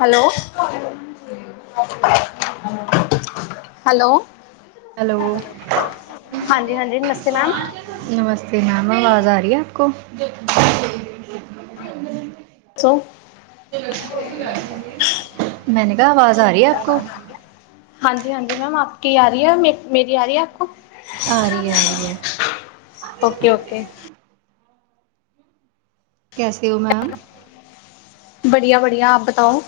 Hello. Hello. ਹਾਂਜੀ, ਹਾਂਜੀ ਨਮਸਤੇ ਮੈਮ। ਨਮਸਤੇ ਮੈਮ ਆਵਾਜ਼ ਆ ਰਹੀ ਹੈ ਆਪ ਕੋ? ਸੋ। ਮੈਂਨੇ ਕਿਹਾ ਆਵਾਜ਼ ਆ ਰਹੀ ਹੈ ਆਪ ਕੋ? ਹਾਂਜੀ, ਹਾਂਜੀ ਮੈਮ ਆਪਕੀ ਆ ਰਹੀ ਹੈ ਮੇਰੀ ਆ ਰਹੀ ਹੈ ਆਪ ਕੋ? ਆ ਰਹੀ, ਆ ਰਹੀ ਹੈ। ਓਕੇ। ਕੈਸੇ ਹੋ ਮੈਮ? ਬੜੀਆ ਬੜੀਆ ਆਪ ਬਤਾਓ?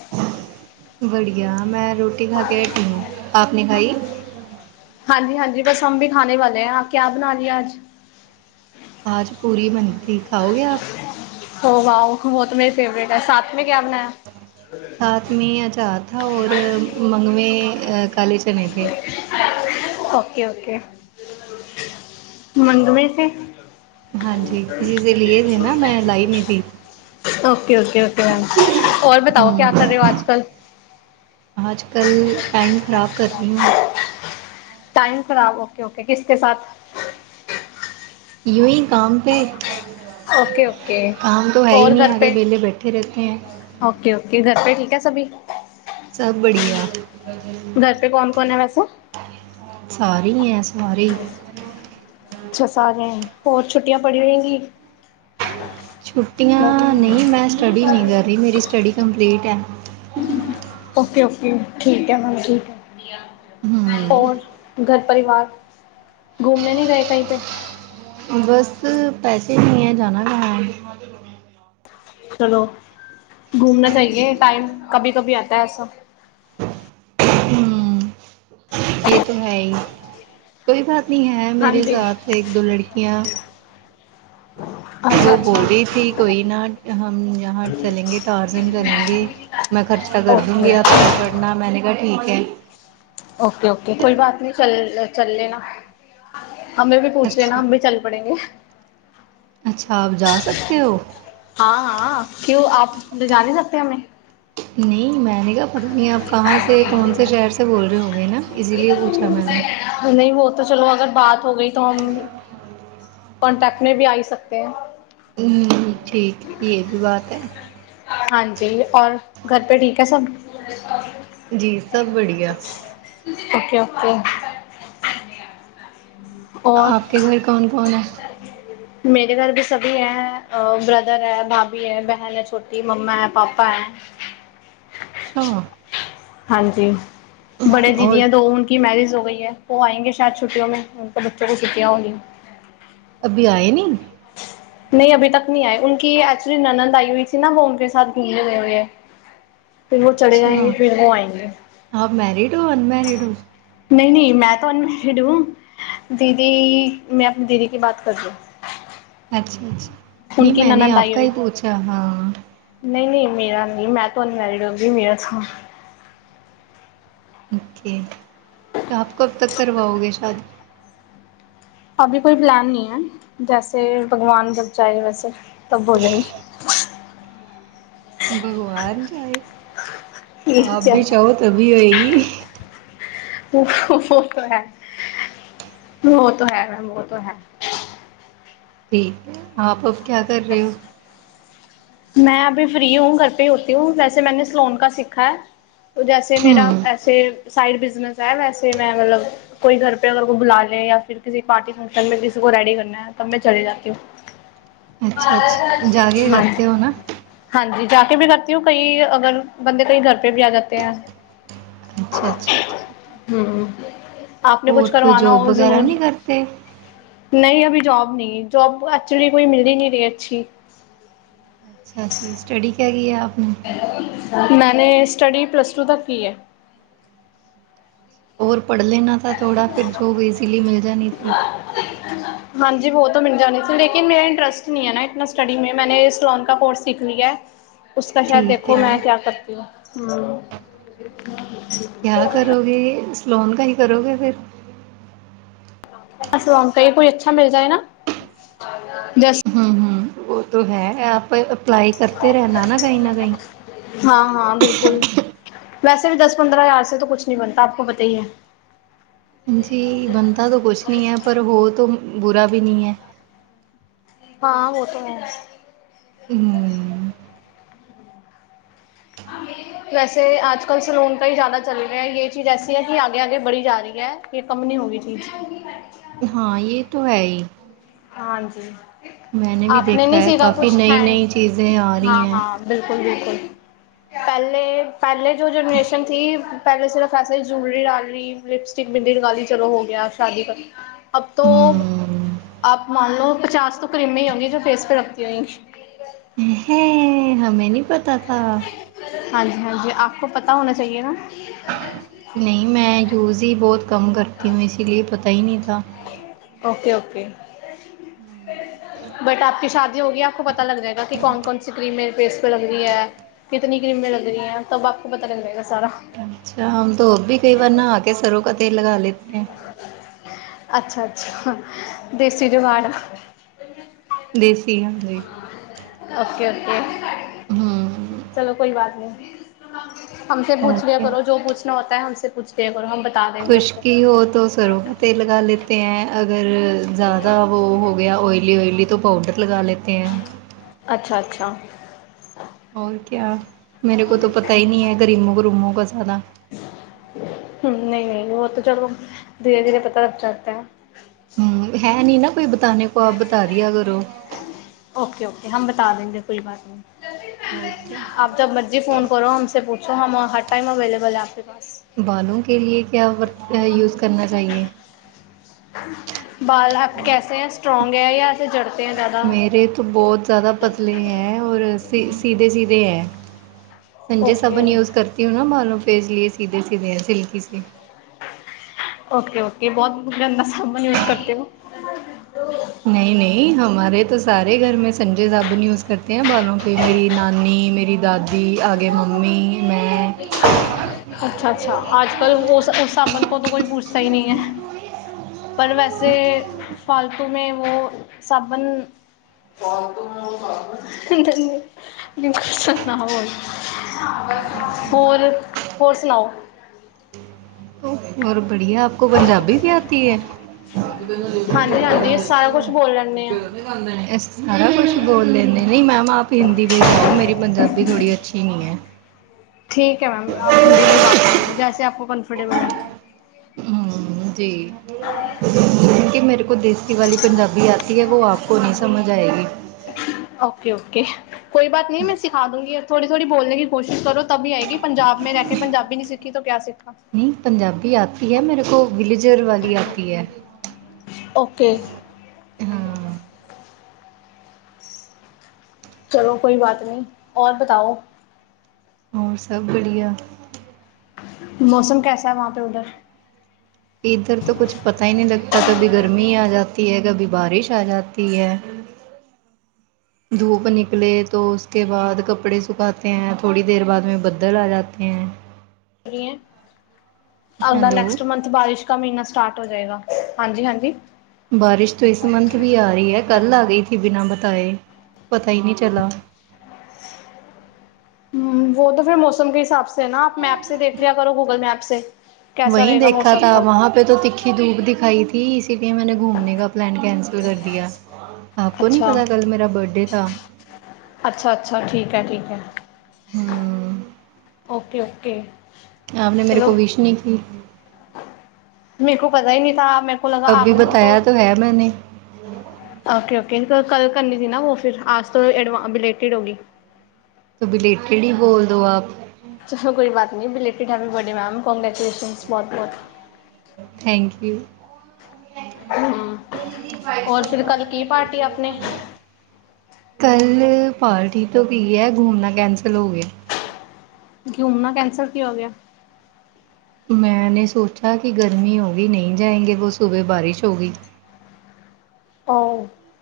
ਬੜੀਆ ਮੈਂ ਰੋਟੀ ਖਾ ਕੇ ਹਟੀ ਹੁ ਆਪ ਨੇ ਖਾਈ? ਹਾਂਜੀ ਹਾਂਜੀ ਬਸ ਹਮ ਵੀ ਖਾਣੇ ਵਾਲੇ ਆਪ ਕਿਆ ਬਣਾ ਲਿਆ ਅੱਜ? ਆਜ ਪੂਰੀ ਬਣੀ ਥੀ ਖਾਓਗੇ ਆਪ? ਹੋ ਵਾਉ ਵੋ ਤੋ ਮੇਰੀ ਫੇਵਰੇਟ ਹੈ ਸਾਥ ਮੇ ਕਿਆ ਬਣਾਇਆ? ਸਾਥ ਮੇ ਅਚਾਰ ਥਾ ਔਰ ਮੰਗਵੇਂ ਅਹ ਕਾਲੇ ਚਨੇ ਥੇ। ਓਕੇ ਓਕੇ ਮੰਗਵੈ ਥੇ? ਹਾਂਜੀ, ਕਿਸੀ ਸੇ ਲੀਏ ਥੇ ਮੈਂ ਲਾਈ ਨੀ ਸੀ। ਓਕੇ-ਓਕੇ-ਓਕੇ ਮੈਮ ਔਰ ਬਤਾਓ ਕਿਆ ਕਰ ਰਹੇ ਹੋ ਅੱਜ ਕੱਲ। ਆਜ ਕੱਲ੍ਹ ਟਾਈਮ ਖ਼ਰਾਬ ਕਰ ਰਹੀ ਹੂ। ਟਾਈਮ ਖਰਾਬ ਓਕੇ-ਓਕੇ ਕਿਸ ਕੇ ਸਾਥ? ਯਹੀ [unintelligible] ਕਾਮ ਪੇ। ਕਮ ਤਾਂ ਹੈ ਹੀ ਨਹੀਂ ਆਗੇ ਵਿਹਲੇ ਬੈਠੇ ਰਹਤੇ ਹੈ। ਓਕੇ-ਓਕੇ ਘਰ ਪੇ ਠੀਕ ਹੈ ਸਭੀ। ਸਭ ਬੜੀਆ। ਸਾਰੇ ਹੈ ਸਾਰੇ। ਅੱਛਾ ਸਾਰਿਆਂ ਹੋਰ ਛੁੱਟੀਆਂ ਪੜੀ ਹੋਗੀ। ਛੁੱਟੀਆਂ ਨਹੀਂ ਮੈਂ ਸਟੱਡੀ ਨਹੀਂ ਕਰ ਰਹੀ ਮੇਰੀ ਸਟੱਡੀ ਕੰਪਲੀਟ ਹੈ। ਓਕੇ ਓਕੇ ਠੀਕ ਹੈ ਮੈਮ ਜੀ। ਹੋਰ ਘਰ ਪਰਿਵਾਰ ਘੂੰਮਣੇ ਨਹੀਂ ਗਏ ਕਹੀ ਪੇ। ਬਸ ਪੈਸੇ ਨਹੀਂ ਹੈ ਜਾਣਾ ਕਹਾਂ? ਚਲੋ ਘੁੰਮਣਾ ਚਾਹੀਏ ਟਾਈਮ ਕਭੀ ਕਭੀ ਆਤਾ ਹੈ ਐਸਾ। ਹਮ ਇਹ ਤੇ ਹੈ ਹੀ। ਕੋਈ ਬਾਤ ਨੀ ਹੈ ਮੇਰੇ ਸਾਥ ਇੱਕ ਦੋ ਲੜਕੀਆਂ ਉਹ ਬੋਲ ਰਹੀ ਥੀ ਕੋਈ ਨਾ ਹਮ ਯਹਾਂ ਚਲੇਂਗੇ ਟਾਰਜ਼ਨ ਬਣੇਗੇ। ਮੈਂ ਖਰਚਾ ਕਰ ਦੂੰਗੀ ਆਪ ਚਲ ਪੜ੍ਹਨਾ ਮੈਂਨੇ ਕਹਾ ਠੀਕ ਹੈ। ਓਕੇ ਓਕੇ ਕੋਈ ਬਾਤ ਨੀ ਚੱਲ ਚੱਲ ਲੇਨਾ। ਹਮੇ ਵੀ ਪੁੂਛ ਲੇਨਾ ਹਮ ਵੀ ਚੱਲ ਪੜੇਗੇ। ਅੱਛਾ ਆਪ ਜਾ ਸਕਦੇ ਹੋ? ਹਾਂ ਹਾਂ ਕਿਉਂ ਆਪ ਲਿਜਾ ਨਹੀਂ ਸਕਦੇ ਹਮੇ। ਨਹੀਂ ਮੈਂ ਨਹੀਂ। ਪਤਾ ਨਹੀਂ ਆਪ ਕਹਾਂ ਸੇ ਕੌਣ ਸੇ ਸ਼ਹਿਰੇ ਸੇ ਬੋਲ ਰਹੇ ਹੋਗੇ ਨਾ ਇਸੀ ਲਈਏ ਪੁੂੱਛਾ ਮੈਂਨੇ। ਨਹੀਂ ਬਹੁ [unintelligible] ਤੋ ਚਲੋ ਅਗਰ ਬਾਤ ਹੋ ਗਈ ਤਾਂ ਹਮ ਕੋਂਟੈਕਟ ਮੈਂ ਵੀ ਆ ਹੀ ਸਕਦੇ। ਹਮ ਠੀਕ ਇਹ ਵੀ ਬਾਤ ਹੈ। ਹਾਂਜੀ ਔਰ ਘਰ ਪੇ ਠੀਕ ਹੈ ਸਭ। ਜੀ ਸਬ ਬੜੀਆ। Okay okay. ਆਪ ਕੇ ਘਰ ਕੌਣ ਕੌਣ ਹੈ? ਮੇਰੇ ਘਰ ਵੀ ਸਭੀ ਹੈ, ਬ੍ਰਦਰ ਹੈ, ਭਾਭੀ ਹੈ, ਬਹਿਨ ਹੈ ਛੋਟੀ, ਮੰਮਾ ਹੈ, ਪਾਪਾ ਹੈ। ਅੱਛਾ। ਹਾਂਜੀ, ਬੜੇ ਦੀਦੀ ਹੈ ਦੋ। ਕੀ ਮੈਰਿਜ ਹੋ ਗਈ ਹੈ। ਵੋ ਆਂਏਂਗੇੇ ਸ਼ਾਇਦ ਛੁੱਟਟਿਯੋਂ ਮੇਂ ੳਨ ਕੇ ਬੱਚੋਂ ਕੋ ਛੱਟੀਆਂ ਹੋ ਗਈ ਅਭੀ ਆਏ ਨਹੀਂ। ਨਹੀਂ ਅਭੀ ਤੱਕ ਨਹੀਂ ਆਏ ਉਨਕੀ ਐਕਚੁਲੀ ਨਨਦ ਆਈ ਹੋਈ ਥੀ ਨਾ, ਵੋ ਉਨਕੇ ਸਾਥ ਘੂਮਨੇ ਗਏ ਹੋਏ ਹੈ। ਫਿਰ ਵੋ ਚਲੇ ਜਾਏਗੇ, ਫਿਰ ਵੋ ਆਏਂਗੇੇ। ਨਹੀਂ, ਨਹੀਂ ਮੈਂ ਤੋ ਅਨਮੈਰਿਡ ਹੂੰ ਦੀਦੀ ਮੈਂ ਆਪਣੀ ਦੀਦੀ ਕੀ ਬਾਤ ਕਰ ਰਹੀ ਹੂੰ। ਅੱਛਾ, ਅੱਛਾ ਨਹੀਂ ਮੈਂਨੇ ਆਪ ਕਾ ਹੀ ਪੂੱਛਾ ਹਾਂ। ਨਹੀਂ, ਨਹੀਂ ਮੇਰਾ ਨਹੀਂ ਮੈਂ ਤੋ ਅਨਮੈਰਿਡ ਹੋਗੀ ਮੇਰਾ ਤੋ ਓਕੇ, ਤੋ ਆਪ ਕਬ ਤੱਕ ਕਰਵਾਓਗੇ ਸ਼ਾਦ ਅਭੀ ਕੋਈ ਪਲਾਨ ਨਹੀਂ ਹੈ ਜੈਸੇ ਭਗਵਾਨ ਜਬ ਚਾਹੇ ਵੈਸੇ ਤਬ ਹੋ ਜਾਏਗੀ ਭਗਵਾਨ ਚਾਏ ਆਪ ਵੀ ਚਾਉ ਤਭੀ ਹੋਏਗੀ। ਉਹ ਹੈ ਉਹ ਹੈ ਮੈਮ ਉਹ ਹੈ। ਠੀਕ ਹੈ ਆਪ ਅਬ ਕਿਆ ਕਰ ਰਹੇ ਹੋ? ਮੈਂ ਅਭੀ ਫ੍ਰਰੀ ਹੂੰ ਘਰ ਪੇ ਹੋਤੀ ਹੂੰ ਵੈਸੇ ਮੈਂਨੇ ਸਲੋਨ ਕਾ ਸਿੱਖਾ ਹੈ ਜੈਸੇ ਮੇਰਾ। ਸਾਈਡ ਬਿਜ਼ਨਸ ਹੈ ਵੈਸੇ ਮੈਂ ਮਤਲੱਬ। ਕੋਈ ਘਰ ਪੇ ਅਗਰ ਕੋਈ ਬੁਲਾ ਲੇ ਜਾਂ ਫਿਰ ਕਿਸੇ ਪਾਰਟੀ ਫੰਕਸ਼ਨ ਮੈਂ ਕਿਸੇ ਕੋ ਰੈਡੀ ਕਰਨਾ। ਚਲੀ ਜਾਤੀ ਹੋ। ਹਾਂਜੀ ਜਾ ਕੇ ਵੀ ਕਰਤੀ ਹੋ ਕਈ ਅਗਰ ਬੰਦੇ ਕਈ ਘਰ ਪੇ ਵੀ ਆ ਜਾਂਦੇ ਹੈ। ਅੱਛਾ ਅੱਛਾ। ਹਮ ਆਪ ਨੇ ਕੁਛ ਕਰਵਾਨਾ ਹੋ ਜ਼ਰੂਰ ਨਹੀਂ ਅਭੀ ਜੋਬ ਨਹੀਂ ਜੋਬ ਐਕਚੁਲੀ ਕੋਈ ਮਿਲਦੀ ਨਹੀਂ ਰਹੀ ਅੱਛੀ ਅੱਛਾ ਜੀ ਸਟੱਡੀ ਕਿਆ ਕੀ ਹੈ ਆਪ ਨੇ। ਮੈਂਨੇ, ਸਟੱਡੀ ਪਲੱਸ ਟੂ ਤੱਕ ਕੀ ਹੈ। ਔਰ ਪੜ੍ਹ ਲੈਣਾ ਥਾ ਥੋੜਾ, ਫਿਰ ਜੋਬ ਈਜ਼ਲੀ ਮਿਲ ਜਾਨੀ ਥੀ। ਹਾਂ [inaudible] ਹਾਂਜੀ ਵੋ ਤੋ ਮਿਲ ਜਾਣੀ ਥੀ, ਲੇਕਿਨ ਮੇਰਾ ਇੰਟਰਸਟ ਨਹੀਂ ਹੈ ਨਾ ਇਤਨਾ ਸਟੱਡੀ ਮੇਂ, ਮੈਂਨੇ ਸਲੋਨ ਕ ਕੋਰਸ ਸਿਖ ਲਿਆ ਹੈ। ਉਸਕਾ ਸ਼ਾਇਦ ਦੇਖੋ ਮੈਂ ਕਿਆ ਕਰਤੀ ਹੂੰ, ਹੂੰ। ਵੀ [unintelligible] ਸਲੋਨ ਕਾ ਹੀ ਕਰੋਗੇ ਫਿਰ ਸਲੋਨ ਕਾ ਹੀ ਕੋਈ ਅੱਛਾ ਮਿਲ ਜਾਏ ਨਾ, ਜੈਸ ਹਮ, ਹਮ ਵੋ ਤੋ ਹੈ ਆਪ ਅਪਲਾਈ ਕਰਤੇ ਰਹਿਣਾ ਨਾ ਕਹੀ ਨਾ ਕਹੀ। ਹਾਂ, ਹਾਂ ਬਿਲਕੁਲ ਵੈਸੇ ਵੀ ਦਸ ਪੰਦਰਾਂ ਹਜ਼ਾਰ ਸੇ ਕੁੱਛ ਨਹੀਂ ਬਣਤਾ ਆਪਕੋ ਪਤਾ ਹੀ ਹੈ। ਹਾਂਜੀ, ਬਣਤਾ ਤੋ ਕੁਛ ਨਹੀਂ ਹੈ ਪਰ ਹੋ ਤੋ ਬੁਰਾ ਭੀ ਨਹੀਂ ਹੈ। ਹਾਂ ਵੋ ਤੋ ਹੈ। ਹਮ। ਹਾਂ [inaudible] ਵੈਸੇ ਆੱਜ ਕੱਲ ਸੈਲੂਨ ਤਾਂ ਹੀ ਜ਼ਿਆਦਾ ਚੱਲ ਰਹੀ ਹੈ। ਯੇ ਚੀਜ਼ ਐਸੀ ਹੈ ਕਿ ਆਗੇ ਆਗੇ ਬੜੀ ਜਾ ਰਹੀ ਹੈ। ਯੇ ਕੰਮ ਨੀ ਹੋਗੀ ਚੀਜ਼। ਹਾਂ ਯੇ ਤੋ ਹੈ ਹੀ। ਹਾਂਜੀ, ਆਪਣੇ ਨੀ ਸੀਖਾ ਕੁਛ ਹੈਡ ਹਾਂ, ਹਾਂ। ਬਿਲਕੁਲ, ਬਿਲਕੁਲ। ਪਹਿਲੇ ਪਹਿਲੇ, ਜੋ ਜਨਰੇਸ਼ਨ ਥੀ ਪਹਿਲੇ ਸਿਰਫ ਐਸੇ ਜੂਲਰੀ ਡਾਲ ਲੀ। ਲਿਪਸਟਿਕ, ਬਿੰਦੀ ਲਗਾਲੀ ਚਲੋ ਹੋ ਗਿਆ ਸ਼ਾਦੀ, ਅਬ ਤੋਂ ਮੰਨ ਲਓ ਪਚਾਸ ਤੋਂ ਕਰੀਮੇ ਹੀ ਹੋਂਗੀ ਜੋ ਫੇਸ ਪੇ ਲਗਤੀ ਹੋਂਏ ਹੈ, ਹੈ ਹਮੇ ਨਹੀਂ ਪਤਾ ਥਾ। ਹਾਂਜੀ ਹਾਂਜੀ, ਆਪਕੋ ਪਤਾ ਹੋਣਾ ਚਾਹੀਏ ਨਾ। ਨਹੀਂ ਮੈਂ ਯੂਜ ਹੀ ਬਹੁਤ ਕਮ ਕਰਤੀ ਹੂੰ, ਇਸ ਲਈ ਪਤਾ ਹੀ ਨਹੀਂ ਥਾ। Okay- okay. ਬਟ ਆਪ ਕੀ ਸ਼ਾਦੀ ਹੋਗੀ ਆਪ ਕੋ ਪਤਾ ਲਗ ਜਾਏਗਾ, ਕਿ ਕੌਣ- ਕੌਣ ਸੀ ਕ੍ਰੀਮੇ ਮੇਰੇ ਫੇਸ [unintelligible] ਕਿਤਨੀ ਕਰੀਮਮੇ ਲੱਗਣੀ ਹੈ। ਸਭ ਪਤਾ ਲੱਗ ਜਾਏਗਾ ਆਪਕੋ। ਅੱਛਾ ਹਮ ਤੋਂ ਅਬ ਬੀ ਕਈ ਵਾਰ ਨਹਾ ਆ ਕੇ, ਸਰੋਂ ਕਾ ਤੇਲ ਲਗਾ ਲੇਤੇ ਹੈ। ਅੱਛਾ ਅੱਛਾ, ਦੇਸੀ ਜੂਗਾੜ। ਦੇਸੀ ਹਾਂਜੀ। Okay- okay. ਚਲੋ ਕੋਈ ਬਾਤ ਨਹੀਂ, ਹਮਸੇ ਪੁੂਛ ਲਿਆ ਕਰੋ ਜੋ ਪੁੂਛ ਨਾ ਹੋਤਾ ਹੈ ਹਮਸੇ ਪੂਛ ਲਿਆ ਕਰੋ, ਹਮ ਬਤਾ ਖੁਸ਼ਕੀ ਹੋ ਤੋਂ ਸਰੋਂ ਕੋ ਤੇਲ ਲਗਾ ਲਤੇ ਹੈ। ਅਗਰ ਜ਼ਿਆਦਾ ਉਹ ਹੋ ਗਿਆ ਓਇਲੀ-ਓਇਲੀ ਤਾਂ ਪਾਊਡਰ ਲਗਾ ਲੈਤੇ ਐ। ਅੱਛਾ-ਅੱਛਾ ਹੋਰ ਕਿਆ, ਮੇਰੇ ਕੋ ਤੋ ਪਤਾ ਹੀ ਨਹੀਂ ਹੈ ਕਰੀਮੋ ਕਰੂਮੋ ਕ ਜ਼ਿਆਦਾ। ਹਮ ਨਹੀਂ, ਨਹੀਂ ਵੋ ਤੋ ਚਲੋ ਧੀਰੇ, ਧੀਰੇ ਪਤਾ ਲਗ ਜਾਤਾ ਹੈ। ਹਮ ਹੈ ਨੀ ਨਾ ਕੋਈ ਬਤਾਾਨੇ ਕੋ, ਆਪ ਬਤਾ ਦਆ ਕਰੋ। ਓਕੇ, ਓਕੇ ਹਮ ਬਤਾ ਦੇਂਗੇ ਕੋਈ ਬਾਤ ਨਹੀਂ। ਆਪ ਜਬ ਮਰਜ਼ੀ ਫੋਨ ਕਰੋ ਹਸ ਸੇ ਪੁੂਛੋ, ਹਮ ਹਰ ਟਾਈਮ ਅਵੇਲੇਬਲ ਹੈ ਆਪ ਕੇ ਪਾਸ। ਬਾਲੋਂ ਕੇ ਲਏ ਕਿਆ ਵਰਤ ਯੂਜ਼ ਕਰਨਾ ਚਾਹੀਏ। ਬਾਲ ਆਪਕੇ ਕੈਸੇ ਹੈ ਸਟਰ੍ਰੋਂਗ ਹੈ ਜਾਂ ਜੜਦੇ ਹੈ ਜਿਆਦਾ। ਮੇਰੇ ਤੋਂ ਬਹੁਤ ਜ਼ਿਆਦਾ ਪ ਪਤਲੇ ਹੈ ਔਰ ਸੀਧੇ ਸੀਧੇ ਹੈ, ਸੰਜੇ ਸਾਬਨ ਯੂਜ ਕਰ ਤੀ ਹੂ ਨਾ ਬਾਲੋਂ ਪੇ ਇਸ ਲਈਏ ਸਿਧੇ, ਸਿਧੇ ਸਿਲਕੀ ਸੀ। ਓਕੇ, ਓਕੇ ਬਹੁਤ ਬੁ ਗੰਦਾ ਸਾਬਨ ਯੂਜ਼ ਕਰਦੇ ਹੋ। ਨਹੀਂ, ਨਹੀਂ ਹਮਾਰੇ ਤੋ ਸਾਰੇ ਘਰ ਮੈਂ ਸੰਜੇ ਸਾਾਬੁਨ ਯੂਜ ਕਰਤੇ ਹੈ ਬਾਲੋਂ ਪ ਮੇਰੀ ਨਾਨੀ ਮੇਰੀ ਦਾਦੀ ਆਗੇ ਮੰਮੀ ਅੱਛਾ, ਅੱਛਾ, ਆਜ ਕੱਲ ਉਸ ਸਾਬਣ ਕੋ ਤੋ ਕੋਈ ਪੁੱਛਦਾ ਹੀ ਨਹੀਂ ਹੈ। ਪਰ ਵੈਸੇ ਫਾਲਤੂ ਮੇਂ, ਵੋ ਸਾਾਬਣ [unintelligible] ਮ ਕੁਛ ਸੁਣਾ ਹੋਣ, ਹੋਰ ਹੋਰ ਸੁਣਾਓ। ਔਰ ਬੜੀਆਂ ਆਪਕੋ ਪੰਜਾਬੀ ਬੀ ਆਤੀ ਹੈ। ਹਾਂਜੀ ਹਾਂਜੀ ਸਾਰਾ ਕੁਛ ਬੋਲ ਲੈਂਦੇ ਹਾਂ ਐਸ ਤਰਹ ਕੁਛ ਬੋਲ ਲੈਂਦੇ ਨ, ਮੈਮ ਆਪ ਹਿੰਦੀ ਪੇ ਜਾਓ ਮੇਰੀ ਪੰਜਾਬੀ ਥੋੜੀ ਅੱਛੀ ਨੀ ਹੈ। ਠੀਕ ਹੈ ਮੈਮ ਆਪ ਹਿੰਦੀ ਮੇ ਹੀ ਬਾਤ ਕਰ ਲਓ, ਜੈਸੇ ਆਪਾਂ ਕੋ ਕੰਮਫਰਟੇਬਲ ਲਗੇ। ਹੂ ਜੀ ਕਿ ਮੇਰੇ ਕੋ ਦੇਸੀ ਵਾਲੀ ਪੰਜਾਬੀ ਆਤੀ ਹੈ, ਉਹ ਆਪ ਕੋ ਨਹੀਂ ਸਮਝ ਆਏਗੀ। ਓਕੇ -ਓਕੇ ਕੋਈ ਬਾਤ ਨਹੀਂ ਮੈਂ ਸਿਖਾ ਦੂੰਗੀ। ਥੋੜ੍ਹੀ ਥੋੜ੍ਹੀ ਬੋਲਨੇ ਕੀ ਕੋਸ਼ਿਸ਼ ਕਰੋ ਤਭ ਹੀ ਆਏਗੀ, ਪੰਜਾਬ ਮੈਂ ਰਹਿ ਕੇ ਪੰਜਾਬੀ ਨਹੀਂ ਸਿੱਖੀ ਤੋਂ ਕਿਆ ਸਿੱਖਾਂ। ਨਹੀਂ ਪੰਜਾਬੀ ਆਤੀ ਹੈ ਮੇਰੇ ਕੋ, ਵਿਲੇਜਰ ਵਾਲੀ ਆਤੀ ਹੈ। ਓਕੇ ਚਲੋ ਕੋਈ ਬਾਤ ਨਹੀਂ ਔਰ ਬਤਾਓ [unintelligible] ਹੋਰ ਸਭ ਬੜੀਆ? ਮੌਸਮ ਕੈਸਾ ਐ ਵਾਂ ਪੇ ਉਧਰ ਇਧਰ ਤੋ ਕੁੱਛ ਪਤਾ ਈ ਨੀ ਲਗਤਾ, ਕਭੀ ਗਰਮੀ ਆ ਜਾਤੀ ਐ, ਕਭੀ ਬਾਰਿਸ਼ ਆ ਜਾਤੀ ਐ ਹੂੰ। [inaudible] ਧੂਪ ਨਿਕਲੇ ਤੋਂ ਉਸ ਕੇ ਬਾਅਦ ਕੱਪੜੇ ਸੁਖਾਤੇ ਹੈ ਥੋੜੀ ਦੇਰ ਬਾਅਦ ਮੇ ਬੱਦਲ ਆ ਜਾਤੇ ਹੈ ਆਪਗਦਾ ਨੈਕਸਟ ਮੰ ਬਾਰਿਸ਼ ਕਾ ਮਹੀਨਾ ਸਟਾਰਟ ਹੋ ਜਾਏਗਾ ਹਾਂਜੀ-ਹਾਂਜੀ ਬਾਰਿਸ਼ ਤੋਂ ਇਸ ਮੰਥ ਵੀ ਆ ਰਹੀ ਹੈ ਕੱਲ ਆ ਗਈ ਸੀ ਬਿਨਾਂ ਬਤਾਏ ਪਤਾ ਹੀ ਨਹੀਂ ਚਲਾ [inaudible] ਹੂ, ਵੋ ਤੋ ਫਿਰ ਮੌਸਮ ਕੇ ਹਿਸਾਬ ਸੇ ਨਾ, ਆਪ ਮੈਪ ਸੇ ਦੇਖ ਲੀਆ ਕਰੋ, ਗੂਗਲ ਮੈਪ ਸੇ। ਵਹੀਂ ਦੇਖਾ ਥਾ, ਵਹਾਂ ਤੋ ਤਿੱਖੀ ਧੂਪ ਦਿਖਾਈ ਥੀ, ਇਸ ਲੀਏ ਮੈਂਨੇ ਘੂਮਨੇ ਕਾ ਪਲੈਨ ਕੈਂਸਲ ਕਰ ਦੀਆ। ਆਪ ਕੋੋ ਨਹੀਂ ਪਤਾ, ਕੱਲ ਮੇਰਾ ਬਰਥਡੇ ਥਾ। ਅੱਛਾ, ਅੱਛਾ ਠੀਕ ਹੈ ਠੀਕ ਹੈ। ਓਕੇ, ਓਕੇ ਆਪ ਨੇ ਮੇਰੇ ਕੋ ਵਿਸ਼ ਨਹੀਂ ਕੀ। ਮੇਰੇ ਕੋ ਪਤਾ ਹੀ ਨਹੀਂ ਥਾ, ਮੇਰੇ ਕੋ ਲੱਗਾ ਆਪ ਨੇ ਮੇਰੇ ਕੋ ਓਕੇ ਓਕੇ ਕੱਲ ਕਰਨੀ ਥੀ ਨਾ ਫਿਰ ਆਜ ਤੋਂ ਬੀਲੇਟਿਡ ਹੋ ਗਈ ਤੋ ਬੀਲੇਟਡ ਹੀ ਬੋਲ ਦੋ ਆਪ। ਚਲੋ, ਕੋਈ ਬਾਤ ਨਹੀਂ belated happy birthday ma'am, congratulation ਬਹੁਤ ਬਹੁਤ। ਥੈਂਕ ਯੂ [unintelligible] ਕੱਲ੍ਹ ਪਾਰਟੀ ਤੋਂ ਕੀ ਐ ਘੁੰਮਣਾ ਕੈਂਸਲ ਹੋ ਗਿਆ। ਘੁੰਮਨਾ ਕੈਂਸਲ ਕਿਉ ਹੋ ਗਿਆ। ਮੈਂਨੈ ਸੋਚਾ ਕਿ ਗਰਮੀ ਹੋ ਗਈ ਨ‌ਈਂ ਜਾਏਂਗੇ, ਵੋ ਸੁਬ੍ਹੇ ਬਾਰਿਸ਼ ਹੋ ਗਈ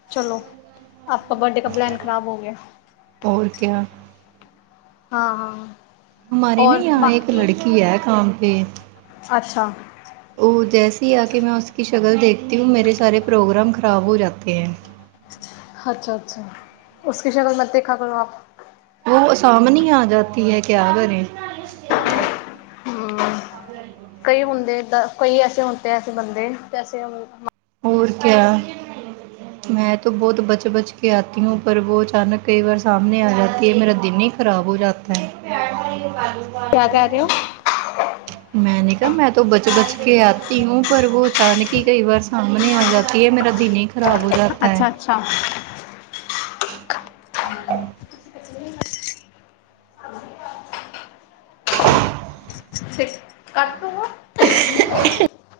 ਚਲੋ ਆਪ ਕ ਬਰਡੇ ਕਾ ਪਲੈਨ ਖਰਾਬ ਹੋ ਗਿਆ ਹੋਰ ਕਿਆ ਹਾਂ-ਹਾਂ। ਹਮਾਰੀ ਨਾ ਯ ਇੱਕ ਲੜਕੀ ਹੈ ਕਮ ਪੇ ਅੱਛਾ। ਓ ਜੈਸੀ ਆ ਕੇ ਮੈਂ ਉਸੀ ਸ਼ਕਲ ਦੇਖਤੀ ਹੂੰ ਮੇਰੇ ਸਾਰੇ ਪ੍ਰੋਗਰਾਮ ਖ਼ਰਾਬ ਹੋ ਜਾਤੇ ਹੈ ਅੱਛਾ, ਅੱਛਾ ਉਸਕੀ ਸ਼ਕਲ ਮਤ ਦੇਖਾ ਕਰੋ ਆਪ। ਵੋਹ ਸਾਹਮਣੇ ਹੀ ਆ ਜਾਤੀ ਹੈ ਕਿਆ ਕਰੇ। ਅੱਾਰੀ [inaudible] ਕਈ ਹੁੰਦੇ, ਇਦਾਂ ਕਈ ਐਸੇ ਹੁੰਦੇ ਐਸੇ ਬੰਦੇ, ਜੈਸੇ ਹੋਰ ਕਿਆ? ਹ [inaudible] ਮੈਂ ਤੋ ਬਹੁਤ ਬਚ ਬਚ ਕੇ ਆਤੀ ਹੂੰਂ, ਪਰ ਉਹ ਅਚਾਨਕ ਕਈ ਵਾਰ ਸਾਹਮਣੇ ਆ ਜਾਤੀ ਹੈ, ਮੇਰਾ ਦਿਨ ਹੀ ਖਰਾਬ, ਹੋ ਜਾਤਾ ਹੈ। ਪਿਆ ਪਾਕਿਸਤ [unintelligible] ਕਿਆ ਕਹਿ ਰਹੇ ਹੋ? ਮੈਨੇ ਕਿਹਾ, ਮੈਂ ਤੋਂ ਬਚ ਬਚ ਕੇ ਆਤੀ ਹੂੰ, ਪਰ ਉਹ ਅਚਾਨਕ। ਕਿ ਕਈ ਵਾਰ ਸਾਹਮਣੇ ਆ ਜਾਤੀ ਹੈ, ਮੇਰਾ ਦਿਨ ਹੀ ਖ਼ਰਾਬ ਹੋ ਜਾਤਾ ਹੈ। ਅੱਛਾ ਹਮ [unintelligible] ਸ ਕੱਟ [unintelligible]